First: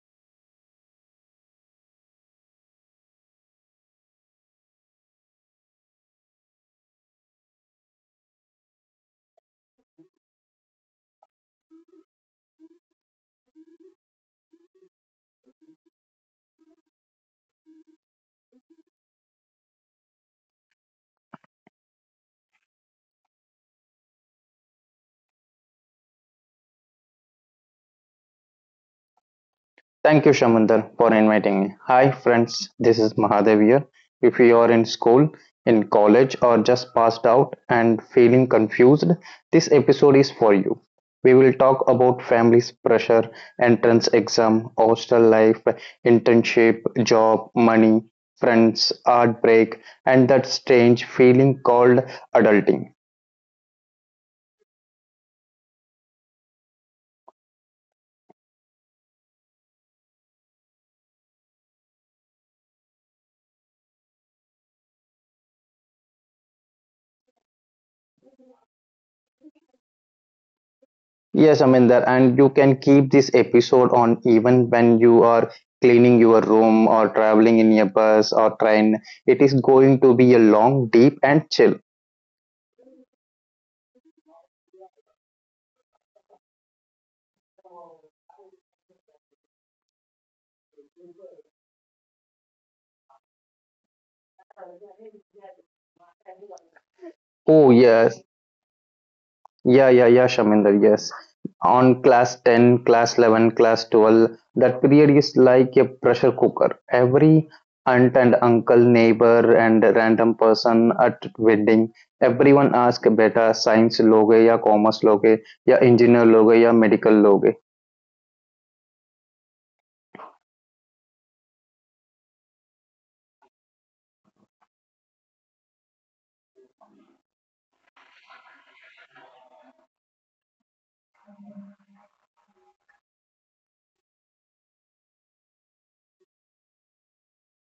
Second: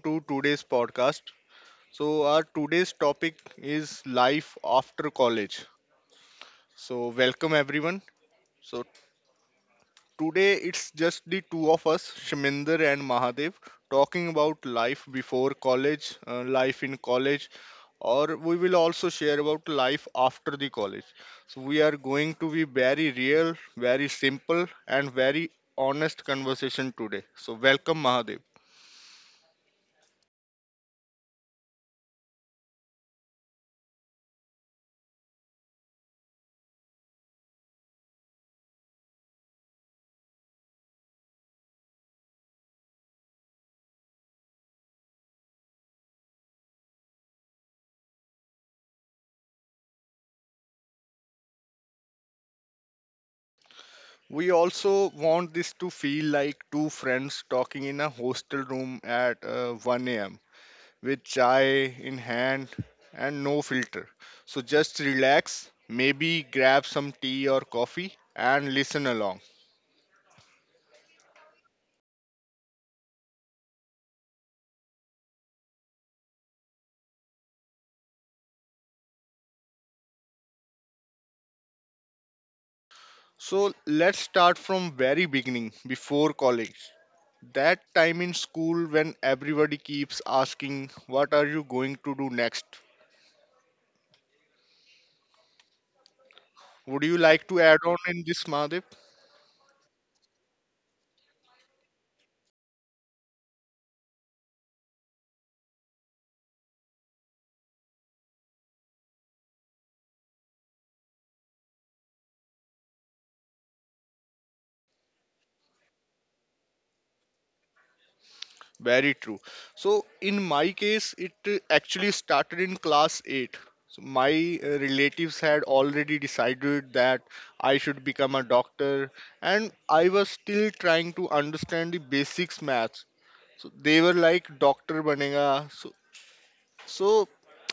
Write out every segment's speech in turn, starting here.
to today's podcast. Our today's topic is life after college. So welcome everyone. So today it's just the two of us, Shaminder and Mahadev, talking about life before college, life in college, or we will also share about life after the college. So we are going to be very real, very simple, and very honest conversation today. So welcome Mahadev. Thank you, Shamundar, for inviting me. Hi, friends. This is Mahadev here. If you are in school, in college, or just passed out and feeling confused, this episode is for you. We will talk about family's pressure, entrance exam, hostel life, internship, job, money, friends, heartbreak, and that strange feeling called adulting. We also want this to feel like two friends talking in a hostel room at 1 a.m. with chai in hand and no filter. So just relax, maybe grab some tea or coffee and listen along. Yes, Aminder, and you can keep this episode on even when you are cleaning your room or traveling in a bus or train. It is going to be a long, deep, and chill. So let's start from very beginning before college. That time in school when everybody keeps asking what are you going to do next? Would you like to Oh, add on yes. in this Madhav? Yeah, yeah, yeah, Shaminder, yes. On class 10, class 11, class 12, that period is like a pressure cooker. Every aunt and uncle, neighbor, and random person at wedding, everyone asks, beta, science loge ya commerce loge ya engineer loge ya medical loge?" Very true. So in my case, it actually started in class 8. So my relatives had already decided that I should become a doctor, and I was still trying to understand the basics maths. So they were like, "Doctor banega." So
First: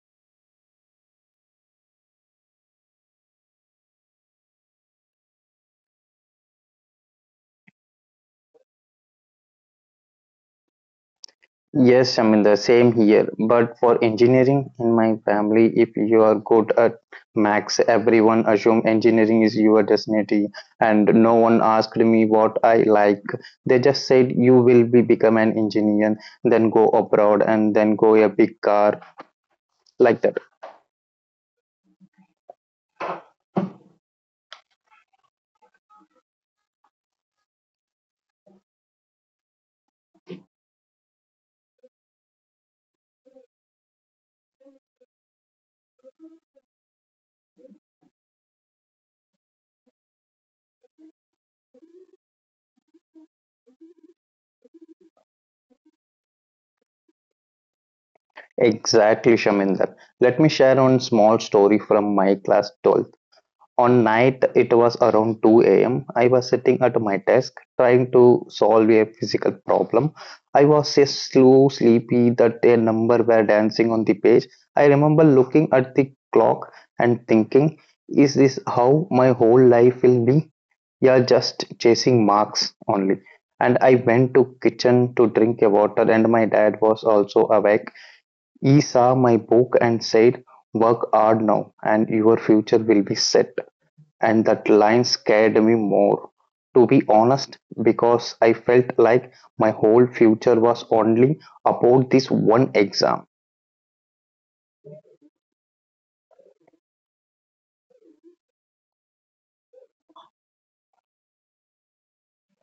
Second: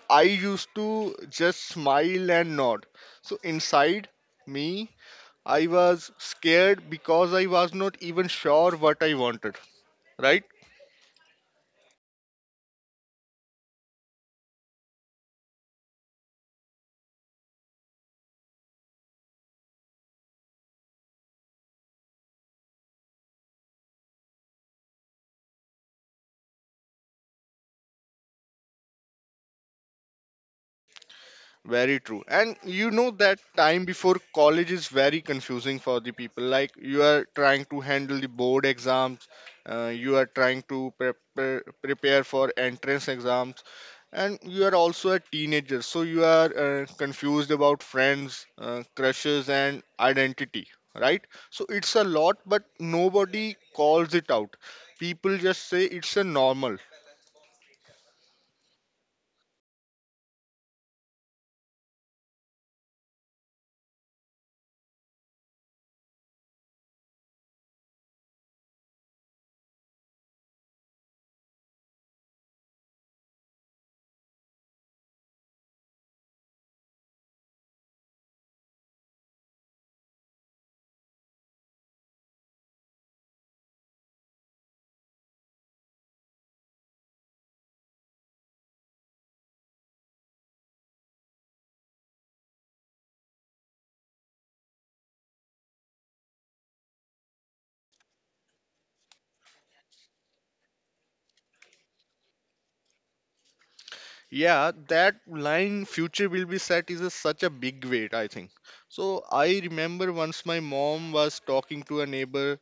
I used to just smile and nod. So inside me, I was scared because I was not even sure what I wanted. Right? Yes, I mean the same here. But for engineering in my family, if you are good at max, everyone assume engineering is your destiny, and no one asked me what I like. They just said you will be become an engineer, then go abroad, and then go a big car like that. Very true. And you know that time before college is very confusing for the people. Like you are trying to handle the board exams, you are trying to prepare for entrance exams, and you are also a teenager. So you are confused about friends, crushes, and identity, right? So it's a lot, but nobody calls it out. People just say it's a normal. Exactly, Shaminder. Let me share one small story from my class 12. On night it was around 2 a.m. I was sitting at my desk trying to solve a physical problem. I was so slow sleepy that a number were dancing on the page. I remember looking at the clock and thinking, is this how my whole life will be? Yeah, just chasing marks only. And I went to kitchen to drink a water and my dad was also awake. He saw my book and said, work hard now and your future will be set. And that line scared me more, to be honest, because I felt like my whole future was only about this one exam. Yeah, that line future will be set is a, such a big weight, I think. So I remember once my mom was talking to a neighbor.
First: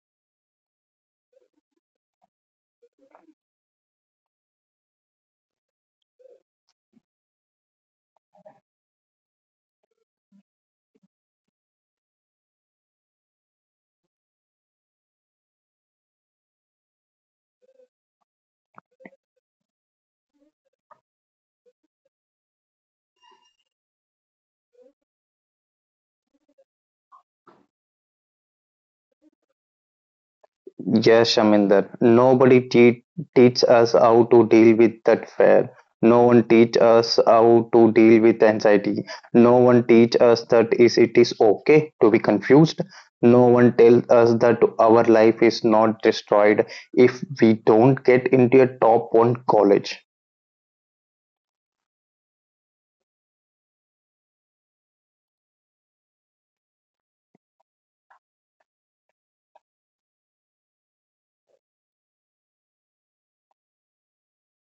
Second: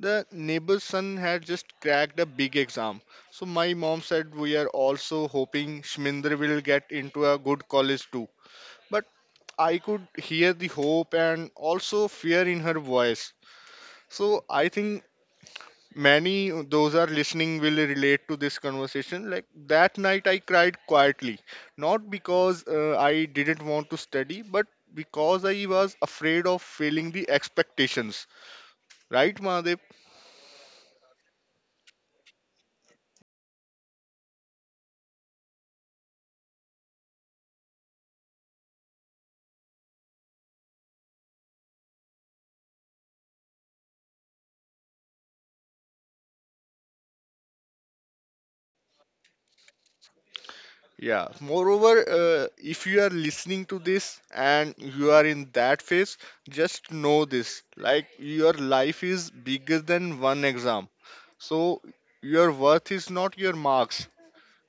The neighbor's son had just cracked a big exam. So my mom said we are also hoping Shminder will get into a good college too. But I could hear the hope and also fear in her voice. So I think Many those are listening will relate to this conversation. Like that night, I cried quietly, not because I didn't want to study, but because I was afraid of failing the expectations. Right, Mahadev? Yes, Shaminder, nobody teach us how to deal with that fear. No one teach us how to deal with anxiety. No one teach us that is it is okay to be confused. No one tells us that our life is not destroyed if we don't get into a top one college. Yeah. Moreover, if you are listening to this and you are in that phase, just know this: like your life is bigger than one exam. So your worth is not your marks,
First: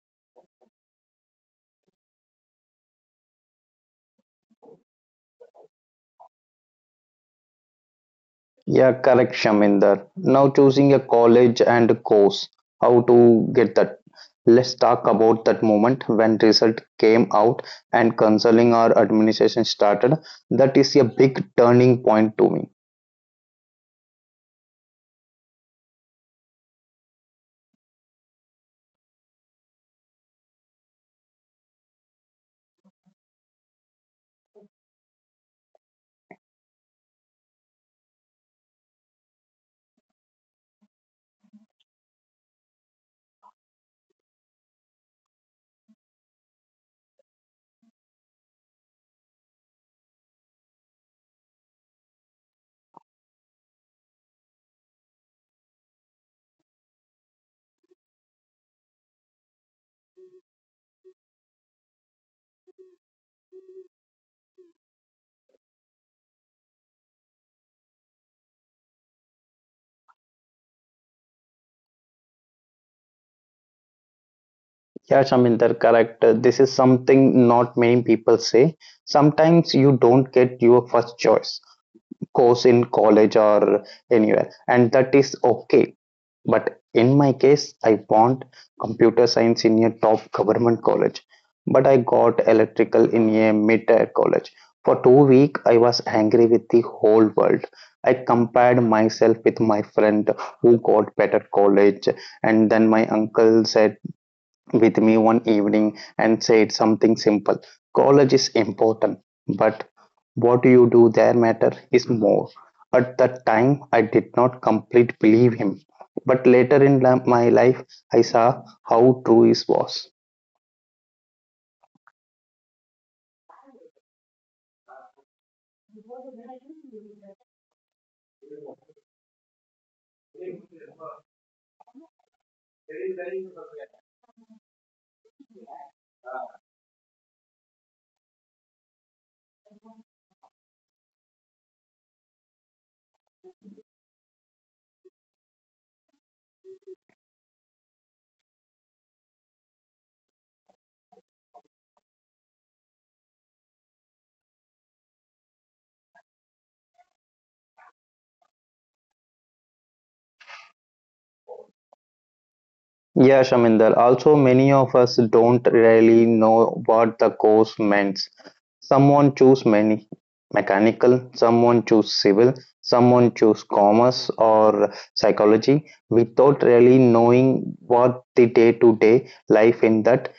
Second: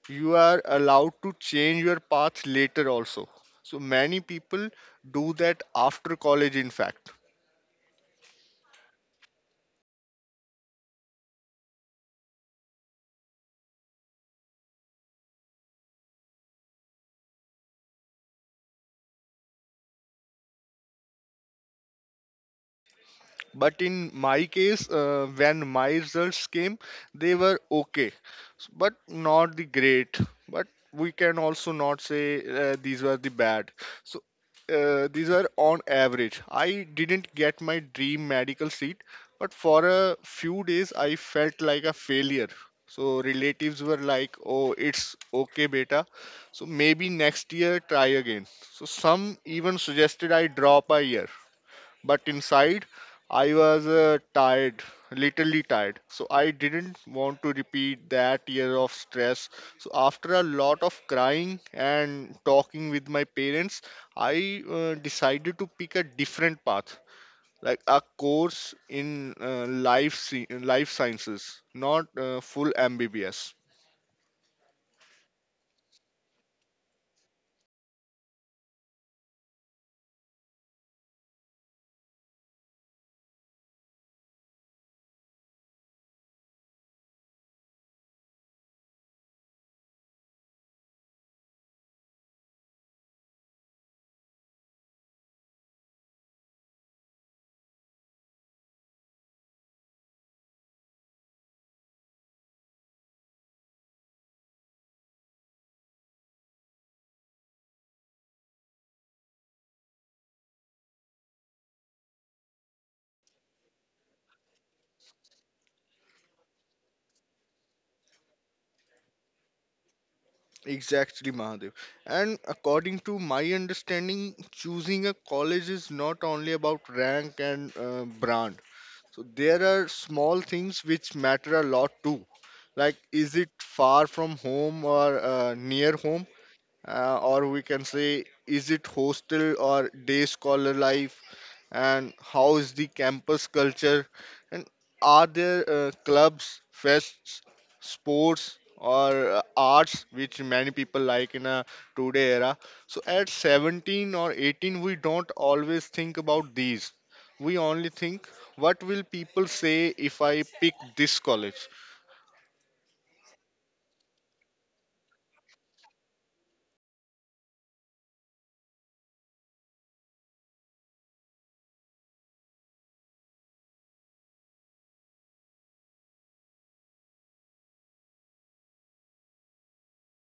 you are allowed to change your path later also. So many people do that after college in fact. Yeah, correct, Shaminder. Now choosing a college and course. How to get that? Let's talk about that moment when result came out and counseling or administration started. That is a big turning point to me. But in my case, when my results came, they were okay, but not the great. But we can also not say these were the bad. So these are on average. I didn't get my dream medical seat, but for a few days I felt like a failure. So relatives were like, oh, it's okay beta, so maybe next year try again. So some even suggested I drop a year. But inside, I was tired, literally tired. So I didn't want to repeat that year of stress. So after a lot of crying and talking with my parents, I decided to pick a different path, like a course in life sciences, not full MBBS. Yeah, Shaminder, correct. This is something not many people say. Sometimes you don't get your first choice. Course in college or anywhere, and that is okay. But in my case, I want computer science in a top government college, but I got electrical in a mid-tier college. For 2 weeks, I was angry with the whole world. I compared myself with my friend who got better college. And then my uncle said with me one evening and said something simple. College is important, but what you do there matter is more. At that time, I did not completely believe him, but later in my life, I saw how true it was. Exactly, Mahadev. And according to my understanding, choosing a college is not only about rank and brand. So there are small things which matter a lot too. Like, is it far from home or near home? Or we can say, is it hostel or day scholar life? And how is the campus culture? And are there clubs, fests, sports, or arts, which many people like in a today era? So at 17 or 18, we don't always think about these. We only think, what will people say if I pick this college? Yeah, Shaminder. Also, many of us don't really know what the course meant. Someone choose many mechanical, someone choose civil, someone choose commerce or psychology without really knowing what the day-to-day life in that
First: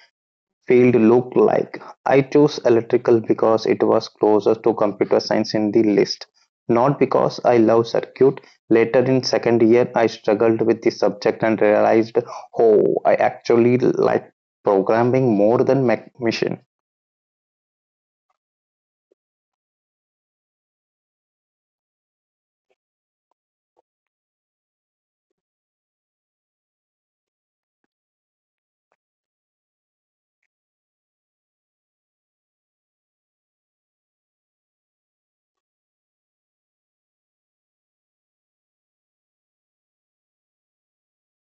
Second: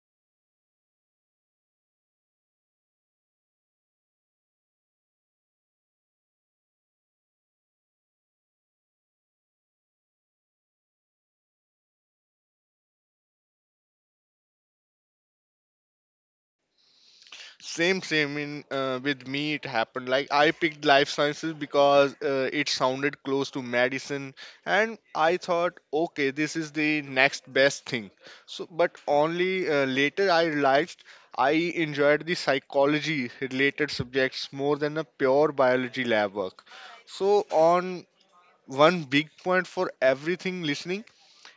field looked like. I chose electrical because it was closer to computer science in the list, not because I love circuit. Later in second year, I struggled with the subject and realized, oh, I actually like programming more than machine. Same, same. In with me, it happened. Like, I picked life sciences because it sounded close to medicine, and I thought, okay, this is the next best thing. So, but only later I realized I enjoyed the psychology related subjects more than a pure biology lab work. So, on one big point for everything listening.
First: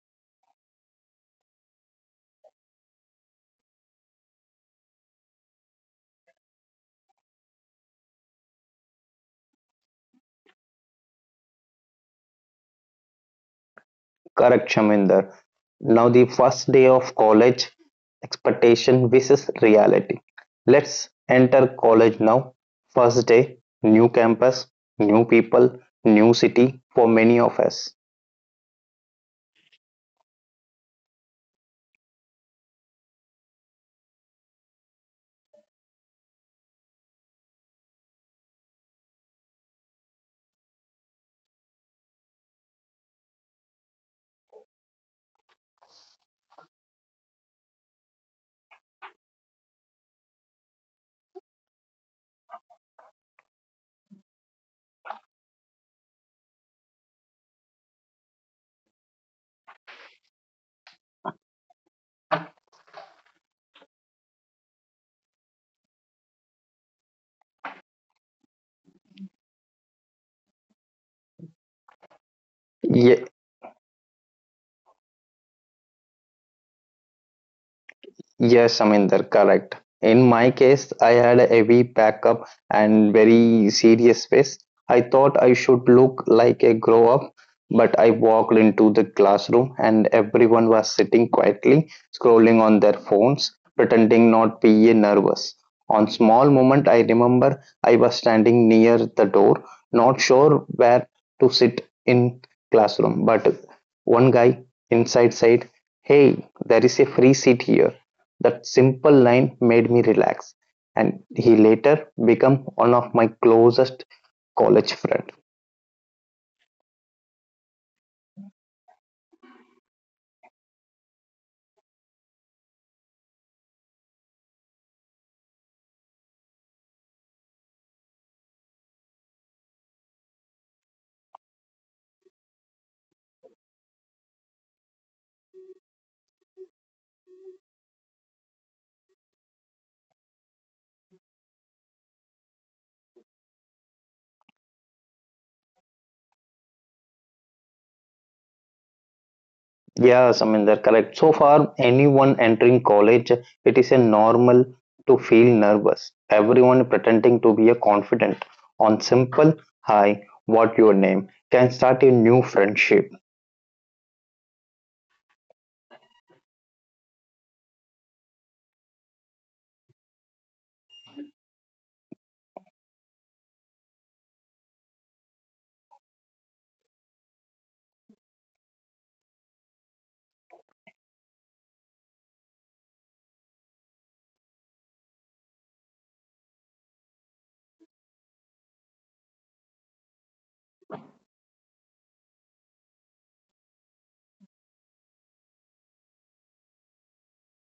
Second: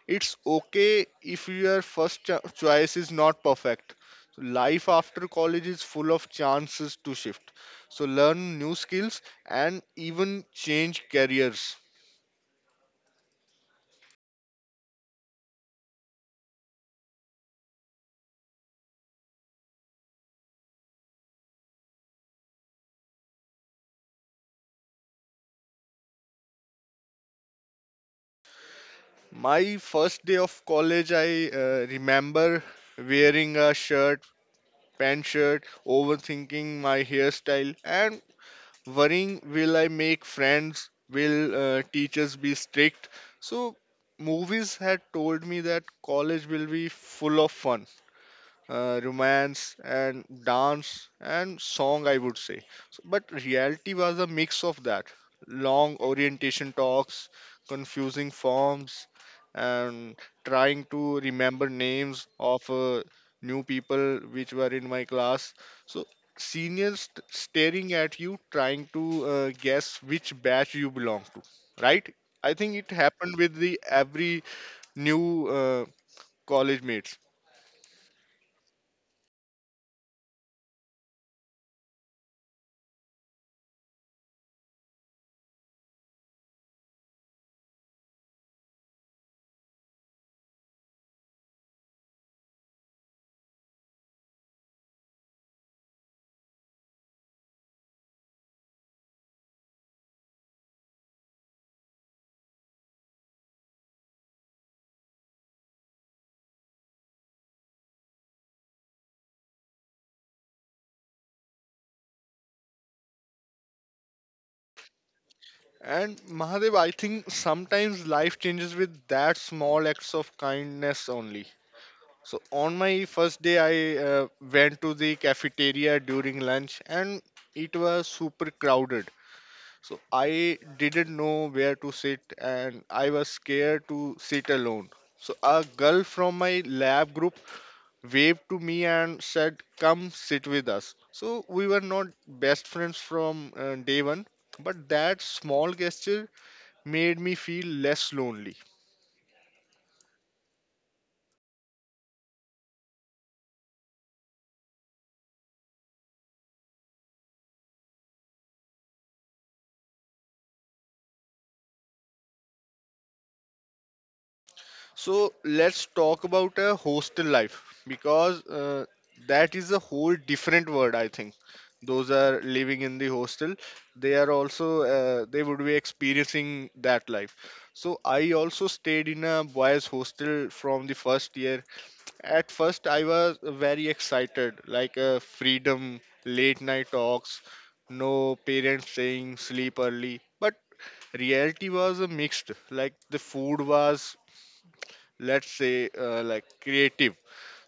It's okay if your choice is not perfect. So life after college is full of chances to shift. So learn new skills and even change careers. Correct, Shaminder. Now the first day of college, expectation versus reality. Let's enter college now. First day, new campus, new people, new city for many of us. My first day of college, I remember wearing a shirt, pant shirt, overthinking my hairstyle, and worrying, will I make friends? Will teachers be strict? So movies had told me that college will be full of fun, romance and dance and song, I would say. So, but reality was a mix of that: long orientation talks, confusing forms, and trying to remember names of new people which were in my class. So seniors staring at you, trying to guess which batch you belong to, right? I think it Ye- happened with the every new college mates. Yes, I mean they're correct. In my case, I had a heavy backup and very serious face. I thought I should look like a grow up, but I walked into the classroom and everyone was sitting quietly, scrolling on their phones, pretending not be nervous. On small moment, I remember I was standing near the door, not sure where to sit in classroom, but one guy inside said, "Hey, there is a free seat here." That simple line made me relax, and he later became one of my closest college friends. And Mahadev, I think sometimes life changes with that small acts of kindness only. So on my first day, I went to the cafeteria during lunch, and it was super crowded. So I didn't know where to sit, and I was scared to sit alone. So a girl from my lab group waved to me and said, "Come sit with us." So we were not best friends from day one, but that small gesture made me feel less lonely. Yes, I mean they're correct. So far, anyone entering college, it is a normal to feel nervous. Everyone pretending to be a confident on simple hi, what your name can start a new friendship. So let's talk about a hostel life, because that is a whole different word, I think. Those are living in the hostel, they are also they would be experiencing that life. So I also stayed in a boys' hostel from the first year. At first, I was very excited, like freedom, late night talks, no parents saying sleep early. But reality was mixed. Like, the food was, let's say, like creative.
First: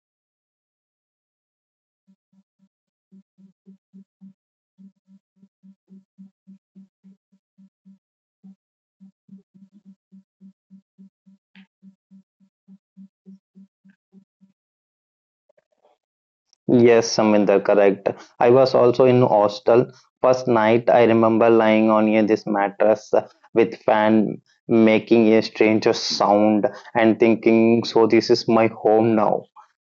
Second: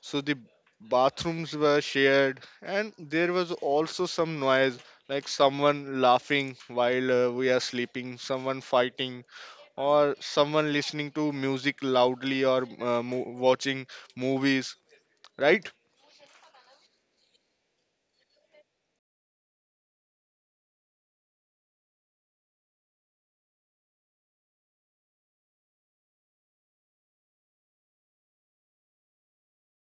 So the bathrooms were shared, and there was also some noise, like someone laughing while we are sleeping, someone fighting, or someone listening to music loudly or watching movies, right? Yes, Saminder, correct. I was also in hostel. First night, I remember lying on a this mattress with fan making a strange sound and thinking, so this is my home now.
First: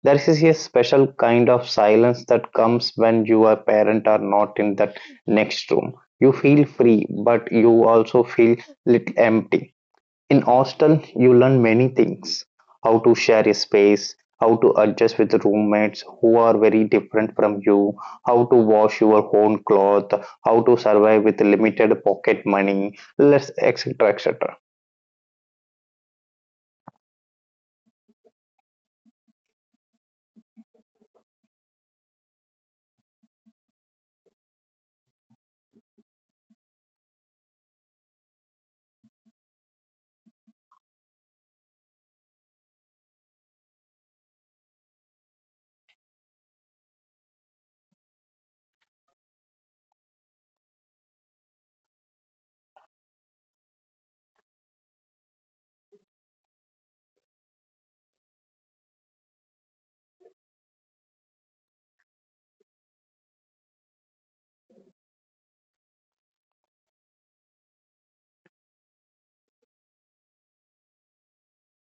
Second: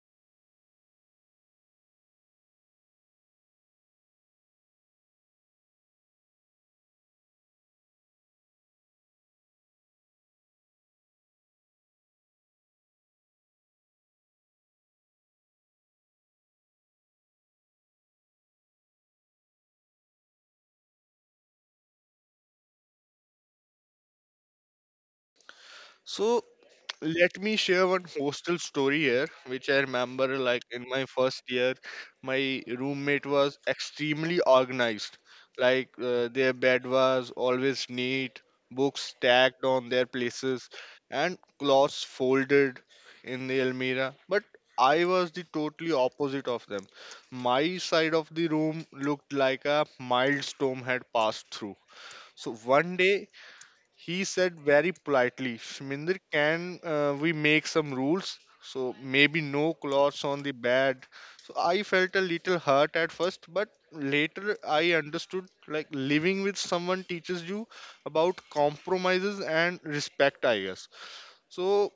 There is a special kind of silence that comes when your parent are not in that next room. You feel free, but you also feel little empty in hostel. You learn many things: how to share a space, how to adjust with roommates who are very different from you, how to wash your own cloth, how to survive with limited pocket money, less etc. etc. So let me share one hostel story here, which I remember. Like in my first year, my roommate was extremely organized. Like their bed was always neat, books stacked on their places, and clothes folded in the almirah. But I was the totally opposite of them. My side of the room looked like a mild storm had passed through. So one day he said very politely, Shminder, can we make some rules? So maybe no clothes on the bed. So I felt a little hurt at first, but later I understood, like living with someone teaches you about compromises and respect, I guess. So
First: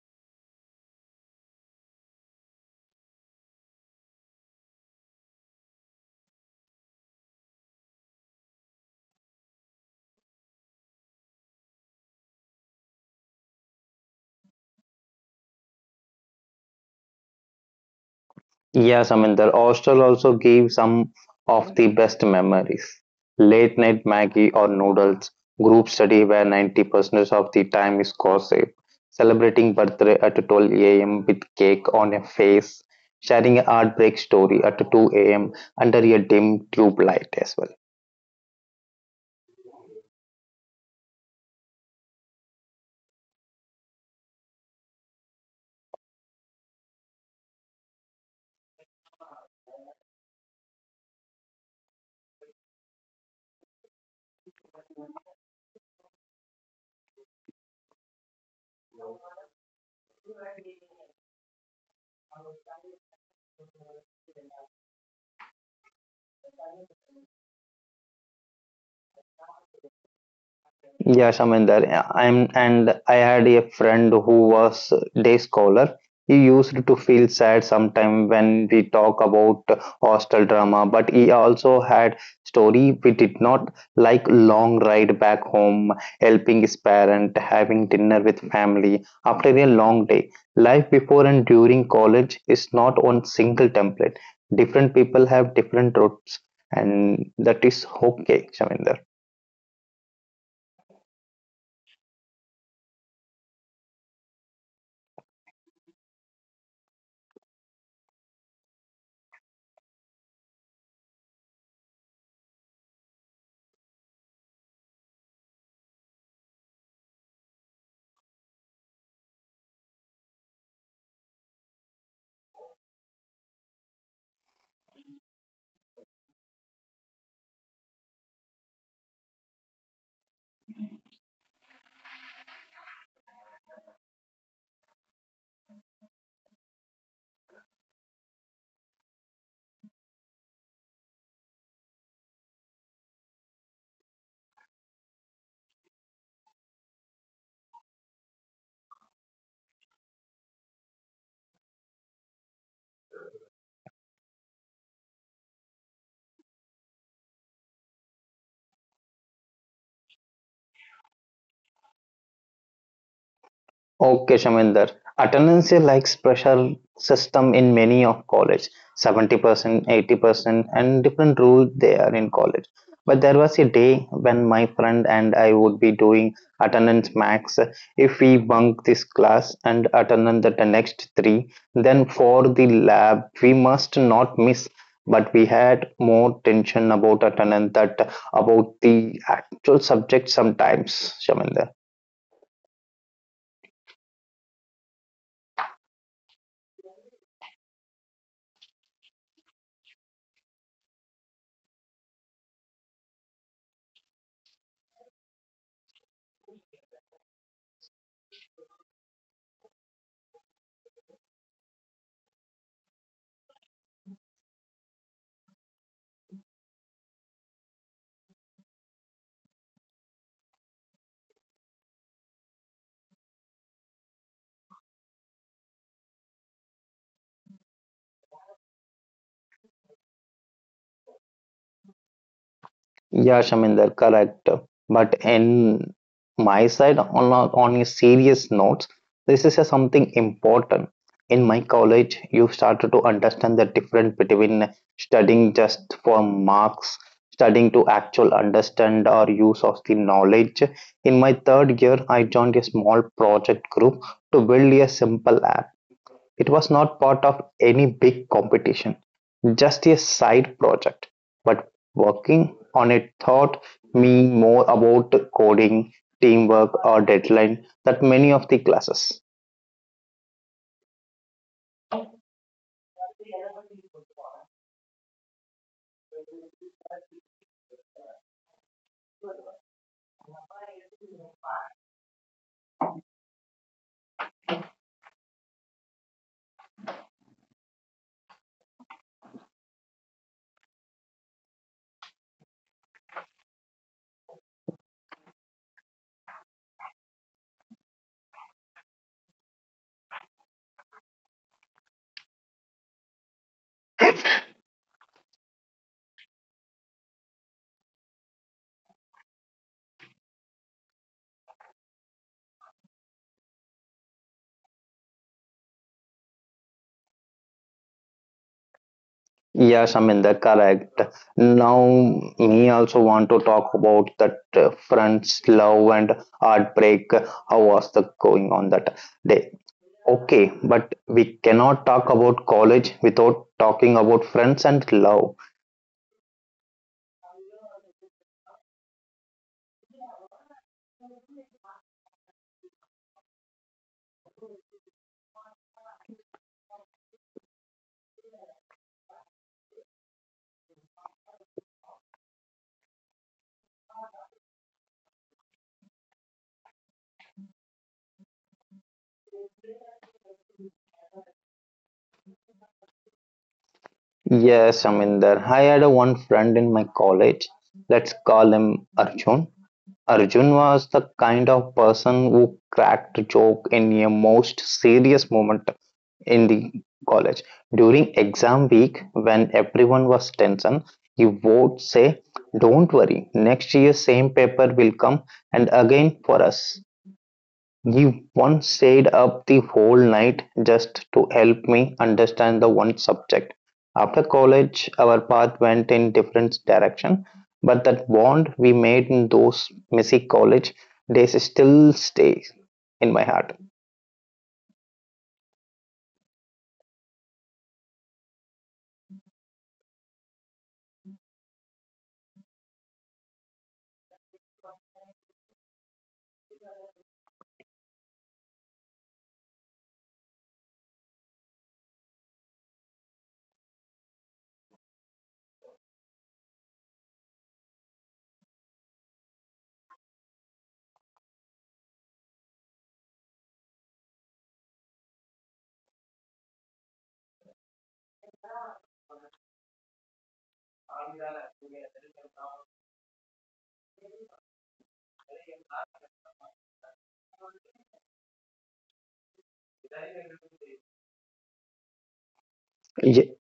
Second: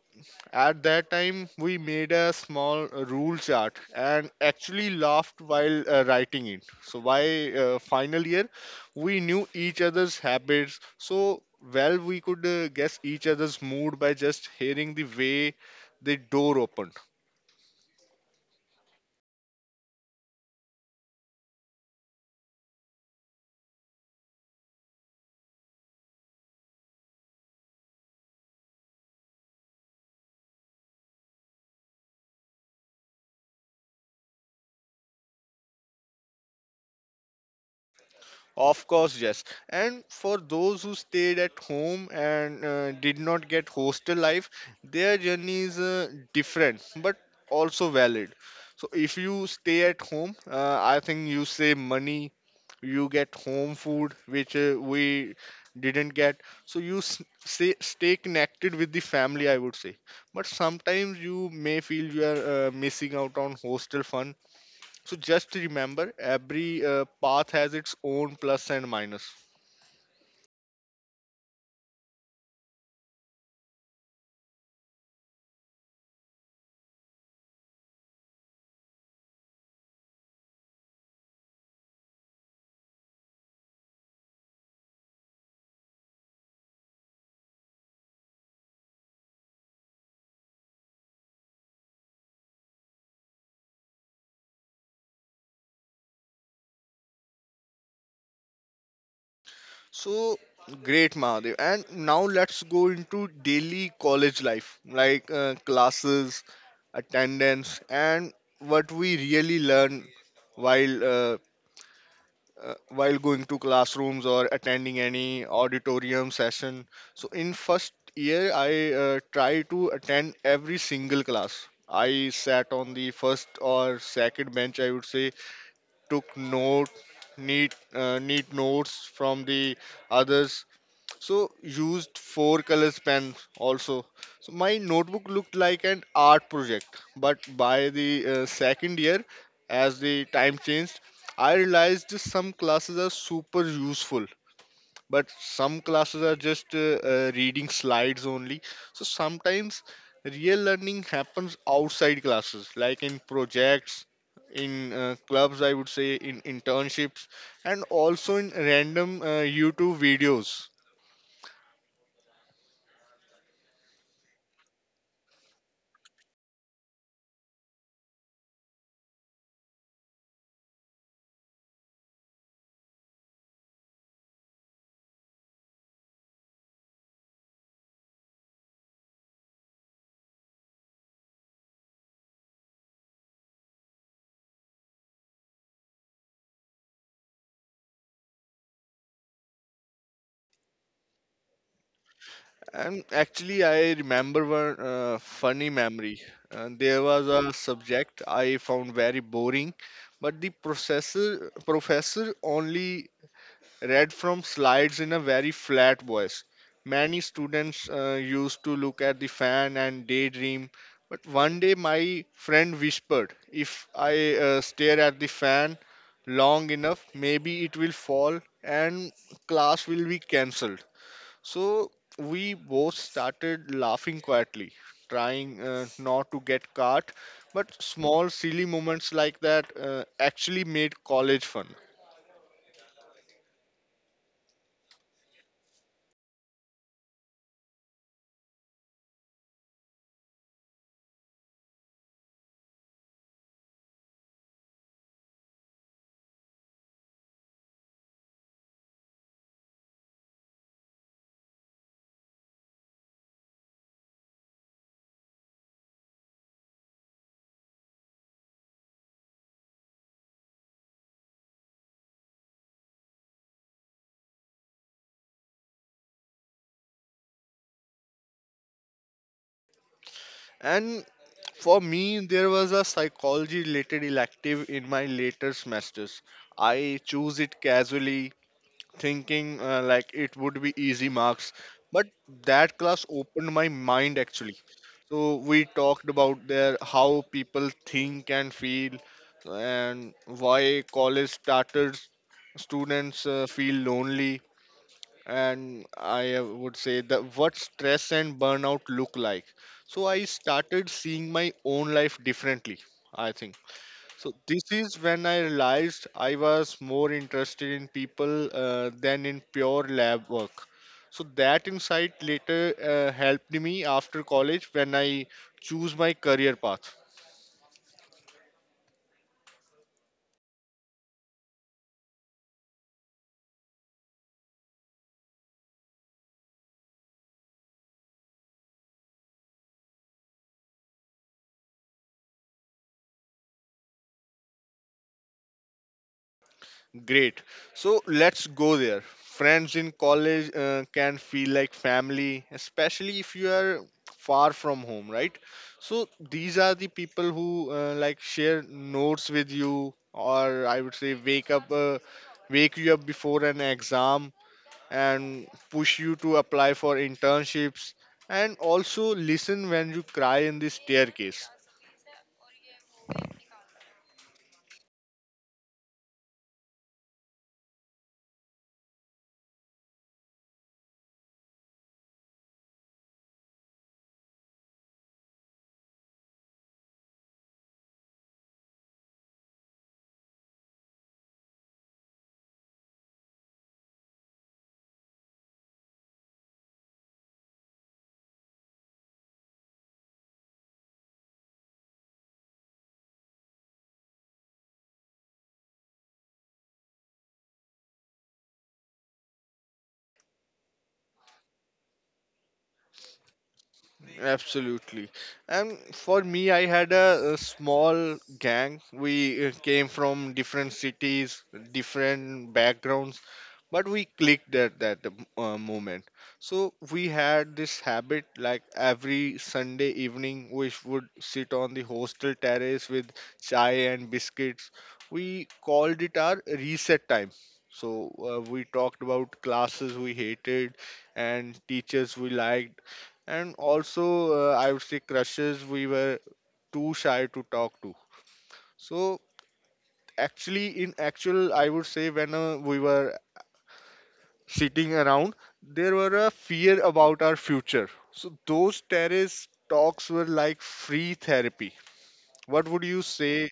at that time, we made a small rule chart and actually laughed while writing it. So, by final year, we knew each other's habits so well we could guess each other's mood by just hearing the way the door opened. Yes, Aminder. Hostel also gave some of the best memories. Late night Maggie or noodles, group study where 90% of the time is gossip, celebrating birthday at 12 a.m. with cake on a face, sharing a heartbreak story at 2 a.m. under a dim tube light as well. Of course, yes. And for those who stayed at home and did not get hostel life, their journey is different but also valid. So, if you stay at home, I think you save money, you get home food, which we didn't get. So, you stay connected with the family, I would say. But sometimes you may feel you are missing out on hostel fun, so just remember, every path has its own plus and minus. Yeah, Shaminder. I'm and I had a friend who was day scholar. He used to feel sad sometime when we talk about hostel drama, but he also had story we did not like long ride back home, helping his parent, having dinner with family after a long day. Life before and during college is not one single template. Different people have different routes, and that is okay, Shaminder. So great, Mahadev. And now let's go into daily college life, like classes, attendance, and what we really learn while uh, while going to classrooms or attending any auditorium session. So in first year, I try to attend every single class. I sat on the first or second bench, I would say, took note, neat notes from the others. So used 4 colors pen also. So my notebook looked like an art project. But by the second year, as the time changed, I realized some classes are super useful, but some classes are just reading slides only. So sometimes real learning happens outside classes, like in projects, in clubs, I would say, in internships, and also in random YouTube videos. Okay, Shaminder. Attendance is like pressure system in many of college, 70%, 80% and different rules they are in college. But there was a day when my friend and I would be doing attendance max. If we bunk this class and attend the next three, then for the lab, we must not miss. But we had more tension about attendance that about the actual subject sometimes, Shaminder. And actually I remember one funny memory. There was a subject I found very boring, but the professor only read from slides in a very flat voice. Many students used to look at the fan and daydream, but one day my friend whispered, if I stare at the fan long enough, maybe it will fall and class will be cancelled. So we both started laughing quietly, trying not to get caught, but small silly moments like that actually made college fun. Yeah, Shaminder, correct. But in my side, on a serious notes, this is a something important. In my college, you started to understand the difference between studying just for marks, studying to actual understand or use of the knowledge. In my third year, I joined a small project group to build a simple app. It was not part of any big competition just a side project, but working on it taught me more about coding, teamwork, or deadline that many of the classes. And for me, there was a psychology related elective in my later semesters. I chose it casually, thinking like it would be easy marks. But that class opened my mind actually. So we talked about their how people think and feel, and why college started students feel lonely, and I would say that what stress and burnout look like. So I started seeing my own life differently, I think. So this is when I realized I was more interested in people than in pure lab work. So that insight later helped me after college when I choose my career path. Yeah, Shaminder, correct. Now, me also want to talk about that friends, love, and heartbreak. How was the going on that day? Okay, but we cannot talk about college without talking about friends and love. Great. So let's go there. Friends in college can feel like family, especially if you are far from home, right? So these are the people who like share notes with you, or I would say wake you up before an exam, and push you to apply for internships, and also listen when you cry in the staircase. Yes, I'm in there. I had a one friend in my college. Let's call him Arjun. Arjun was the kind of person who cracked a joke in a most serious moment in the college. During exam week, when everyone was tension, he would say, Don't worry, next year same paper will come and again for us. He once stayed up the whole night just to help me understand the one subject. After college, our path went in different direction, but that bond we made in those messy college days still stays in my heart. Absolutely. And for me, I had a small gang. We came from different cities, different backgrounds, but we clicked at that moment. So we had this habit, like every Sunday evening we would sit on the hostel terrace with chai and biscuits. We called it our reset time. So we talked about classes we hated and teachers we liked, and also, I would say, crushes we were too shy to talk to. So actually, in actual, I would say, when we were sitting around, there were a fear about our future. So those terrace talks were like free therapy. What would you Ye- say?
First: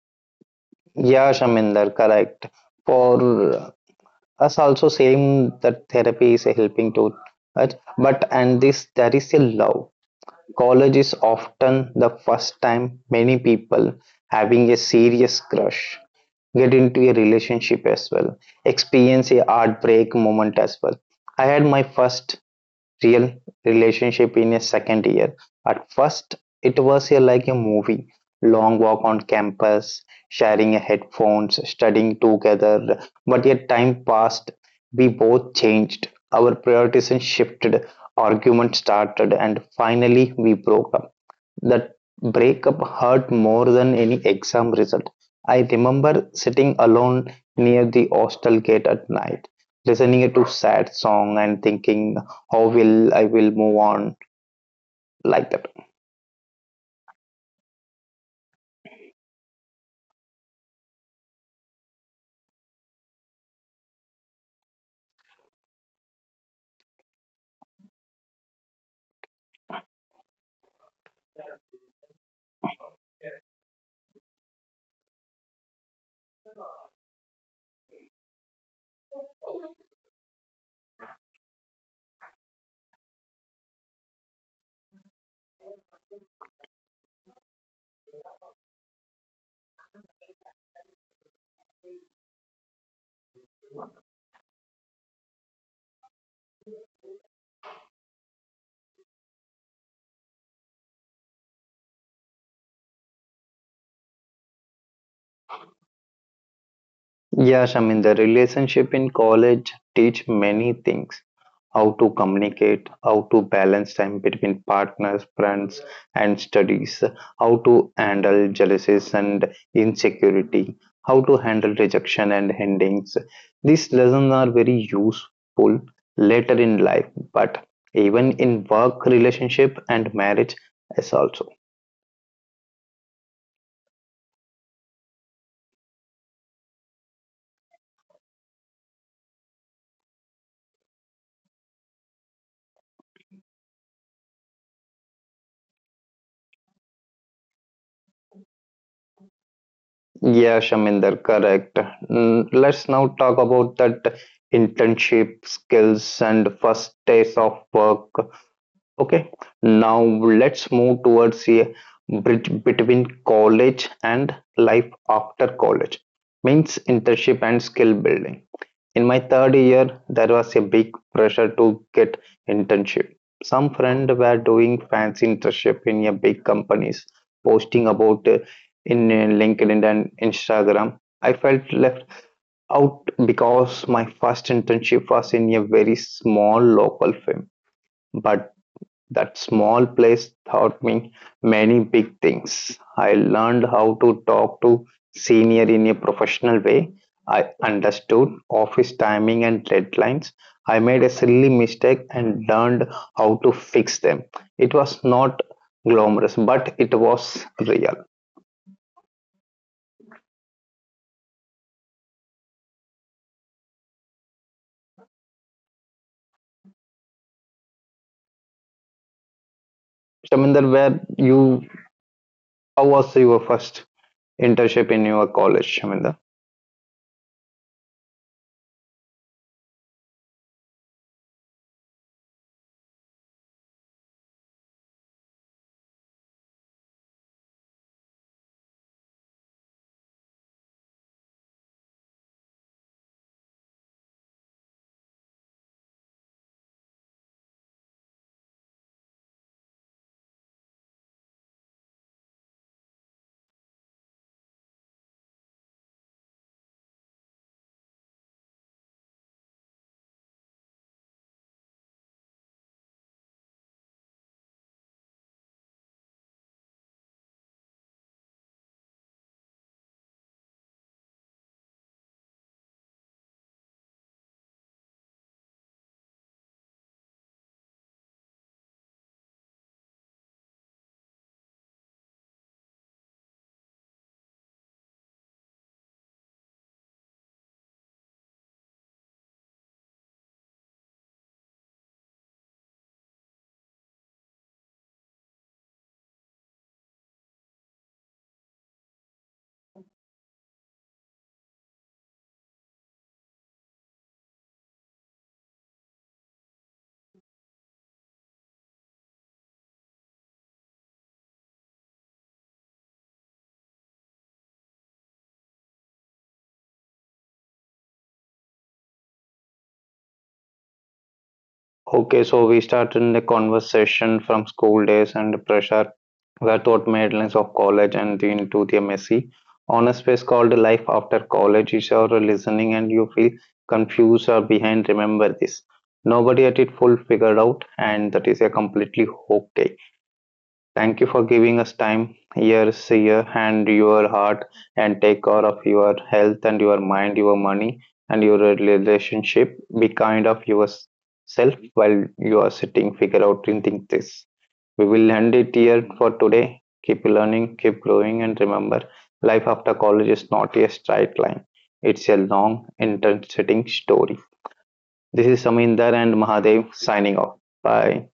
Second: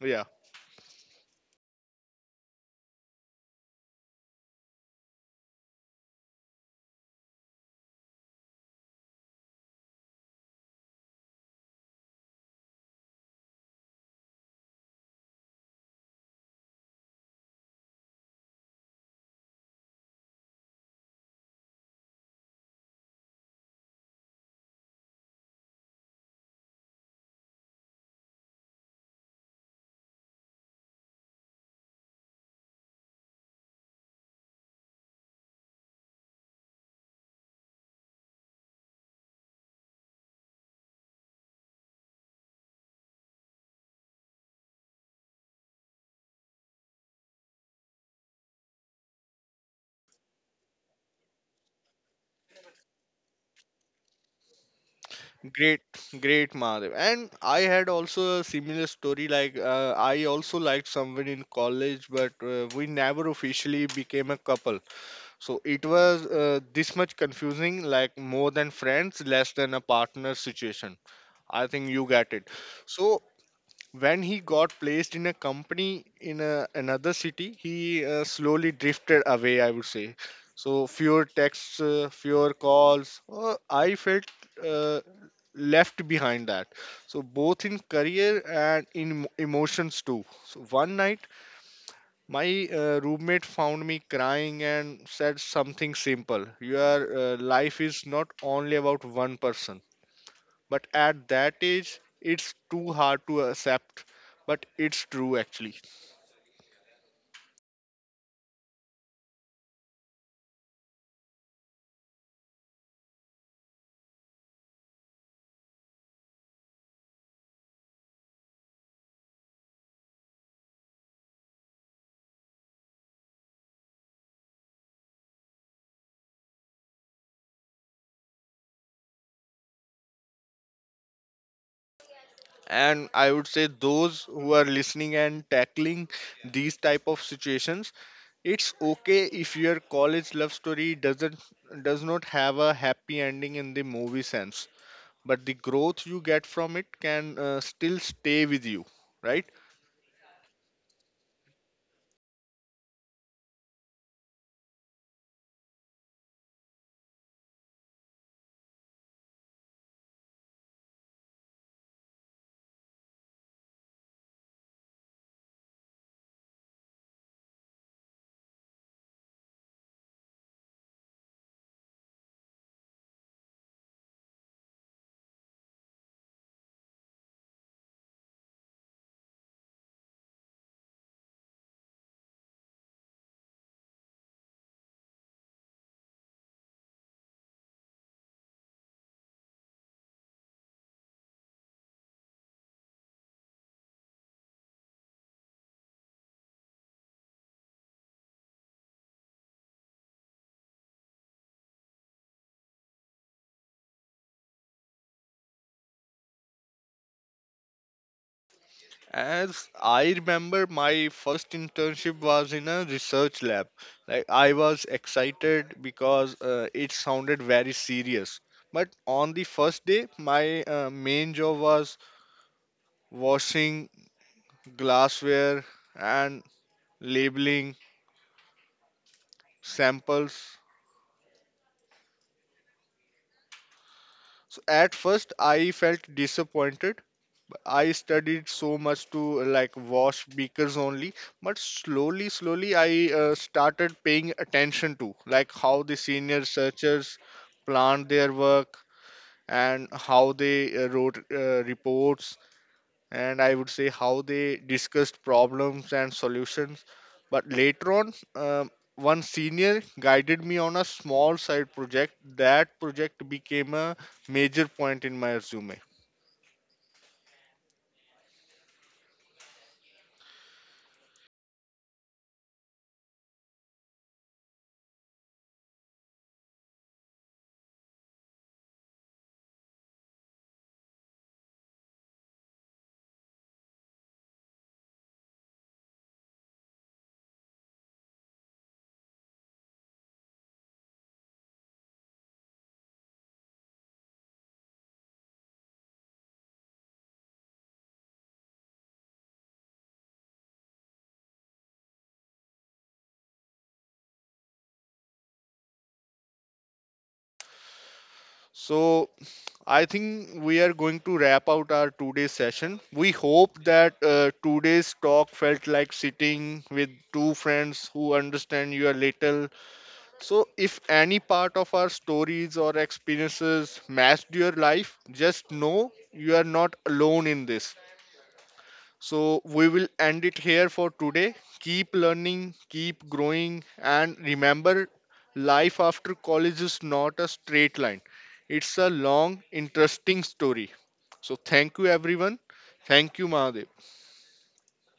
Yeah, Yeah, Shaminder, correct. For us also same that therapy is helping to us, but and this there is a love. College is often the first time many people having a serious crush get into a relationship as well, experience a heartbreak moment as well. I had my first real relationship in a second year. At first, it was like a movie long walk on campus, sharing a headphones, studying together. But yet, time passed, we both changed, our priorities shifted, arguments started, and finally, we broke up. That breakup hurt more than any exam result. I remember sitting alone near the hostel gate at night, listening to sad song and thinking how will I will move on like that. great, great, Mahadev. And I had also a similar story. Like I also liked someone in college, but we never officially became a couple. So it was this much confusing, like more than friends, less than a partner situation. I think you get it. So when he got placed in a company in another city, he slowly drifted away, I would say. So fewer texts, fewer calls, I felt uh, left behind that. So both in career and in emotions too. So one night my roommate found me crying and said something simple: your life is not only about one person. But at that age it's too hard to accept, but it's true actually. Yes, I mean the relationship in college teach many things. How to communicate, how to balance time between partners, friends, and studies, how to handle jealousies and insecurity, how to handle rejection and endings. These lessons are very useful later in life, but even in work, relationship, and marriage, as also. And I would say, those who are listening and tackling these type of situations, it's okay if your college love story does not have a happy ending in the movie sense, but the growth you get from it can still stay with you, right? Yeah, Shaminder, correct. Mm, let's now talk about that internship skills and first days of work. Okay, now let's move towards a bridge between college and life after college. Means internship and skill building. In my third year, there was a big pressure to get internship. Some friends were doing fancy internship in a big companies, posting about in LinkedIn and Instagram. I felt left out because my first internship was in a very small local firm, but that small place taught me many big things. I learned how to talk to senior in a professional way. I understood office timing and deadlines. I made a silly mistake and learned how to fix them. It was not glamorous, but it was real. As I remember, my first internship was in a research lab. Like, I was excited because it sounded very serious. But on the first day, my Shaminder, where main job you was how was your washing first internship in your glassware college, Shaminder? and labeling samples. So at first, I felt disappointed. I studied so much to like wash beakers only, but slowly, slowly I started paying attention to like how the senior researchers planned their work, and how they wrote reports, and I would say how they discussed problems and solutions. But later on, one senior guided me on a small side project. That project became a major point in my resume. So I think we are going to wrap out our 2-day session. We hope that today's talk felt like sitting with two friends who understand you a little. So if any part of our Okay, so stories we or started the experiences conversation matched from your school life, days and the just know pressure you are were not thought alone medals in of this. college and then into the messy. So we will On a end space it called here Life for After today. College, if Keep you're learning, listening and keep you feel growing, and confused or remember, behind, remember this. life after Nobody college had it is full not a figured out, straight line, and that is a it's a completely long, okay. interesting story. Thank you for So giving thank us you, time, everyone. years, Thank you, year, Mahadev. and your heart, and take care of your health and your mind, your money, and your relationship. Be kind of yourself while you are sitting, figure out and think this. We will end it here for today. Keep learning, keep growing, and remember life after college is not a straight line, it's a long, interesting story. This is Saminder and Mahadev signing off. Bye.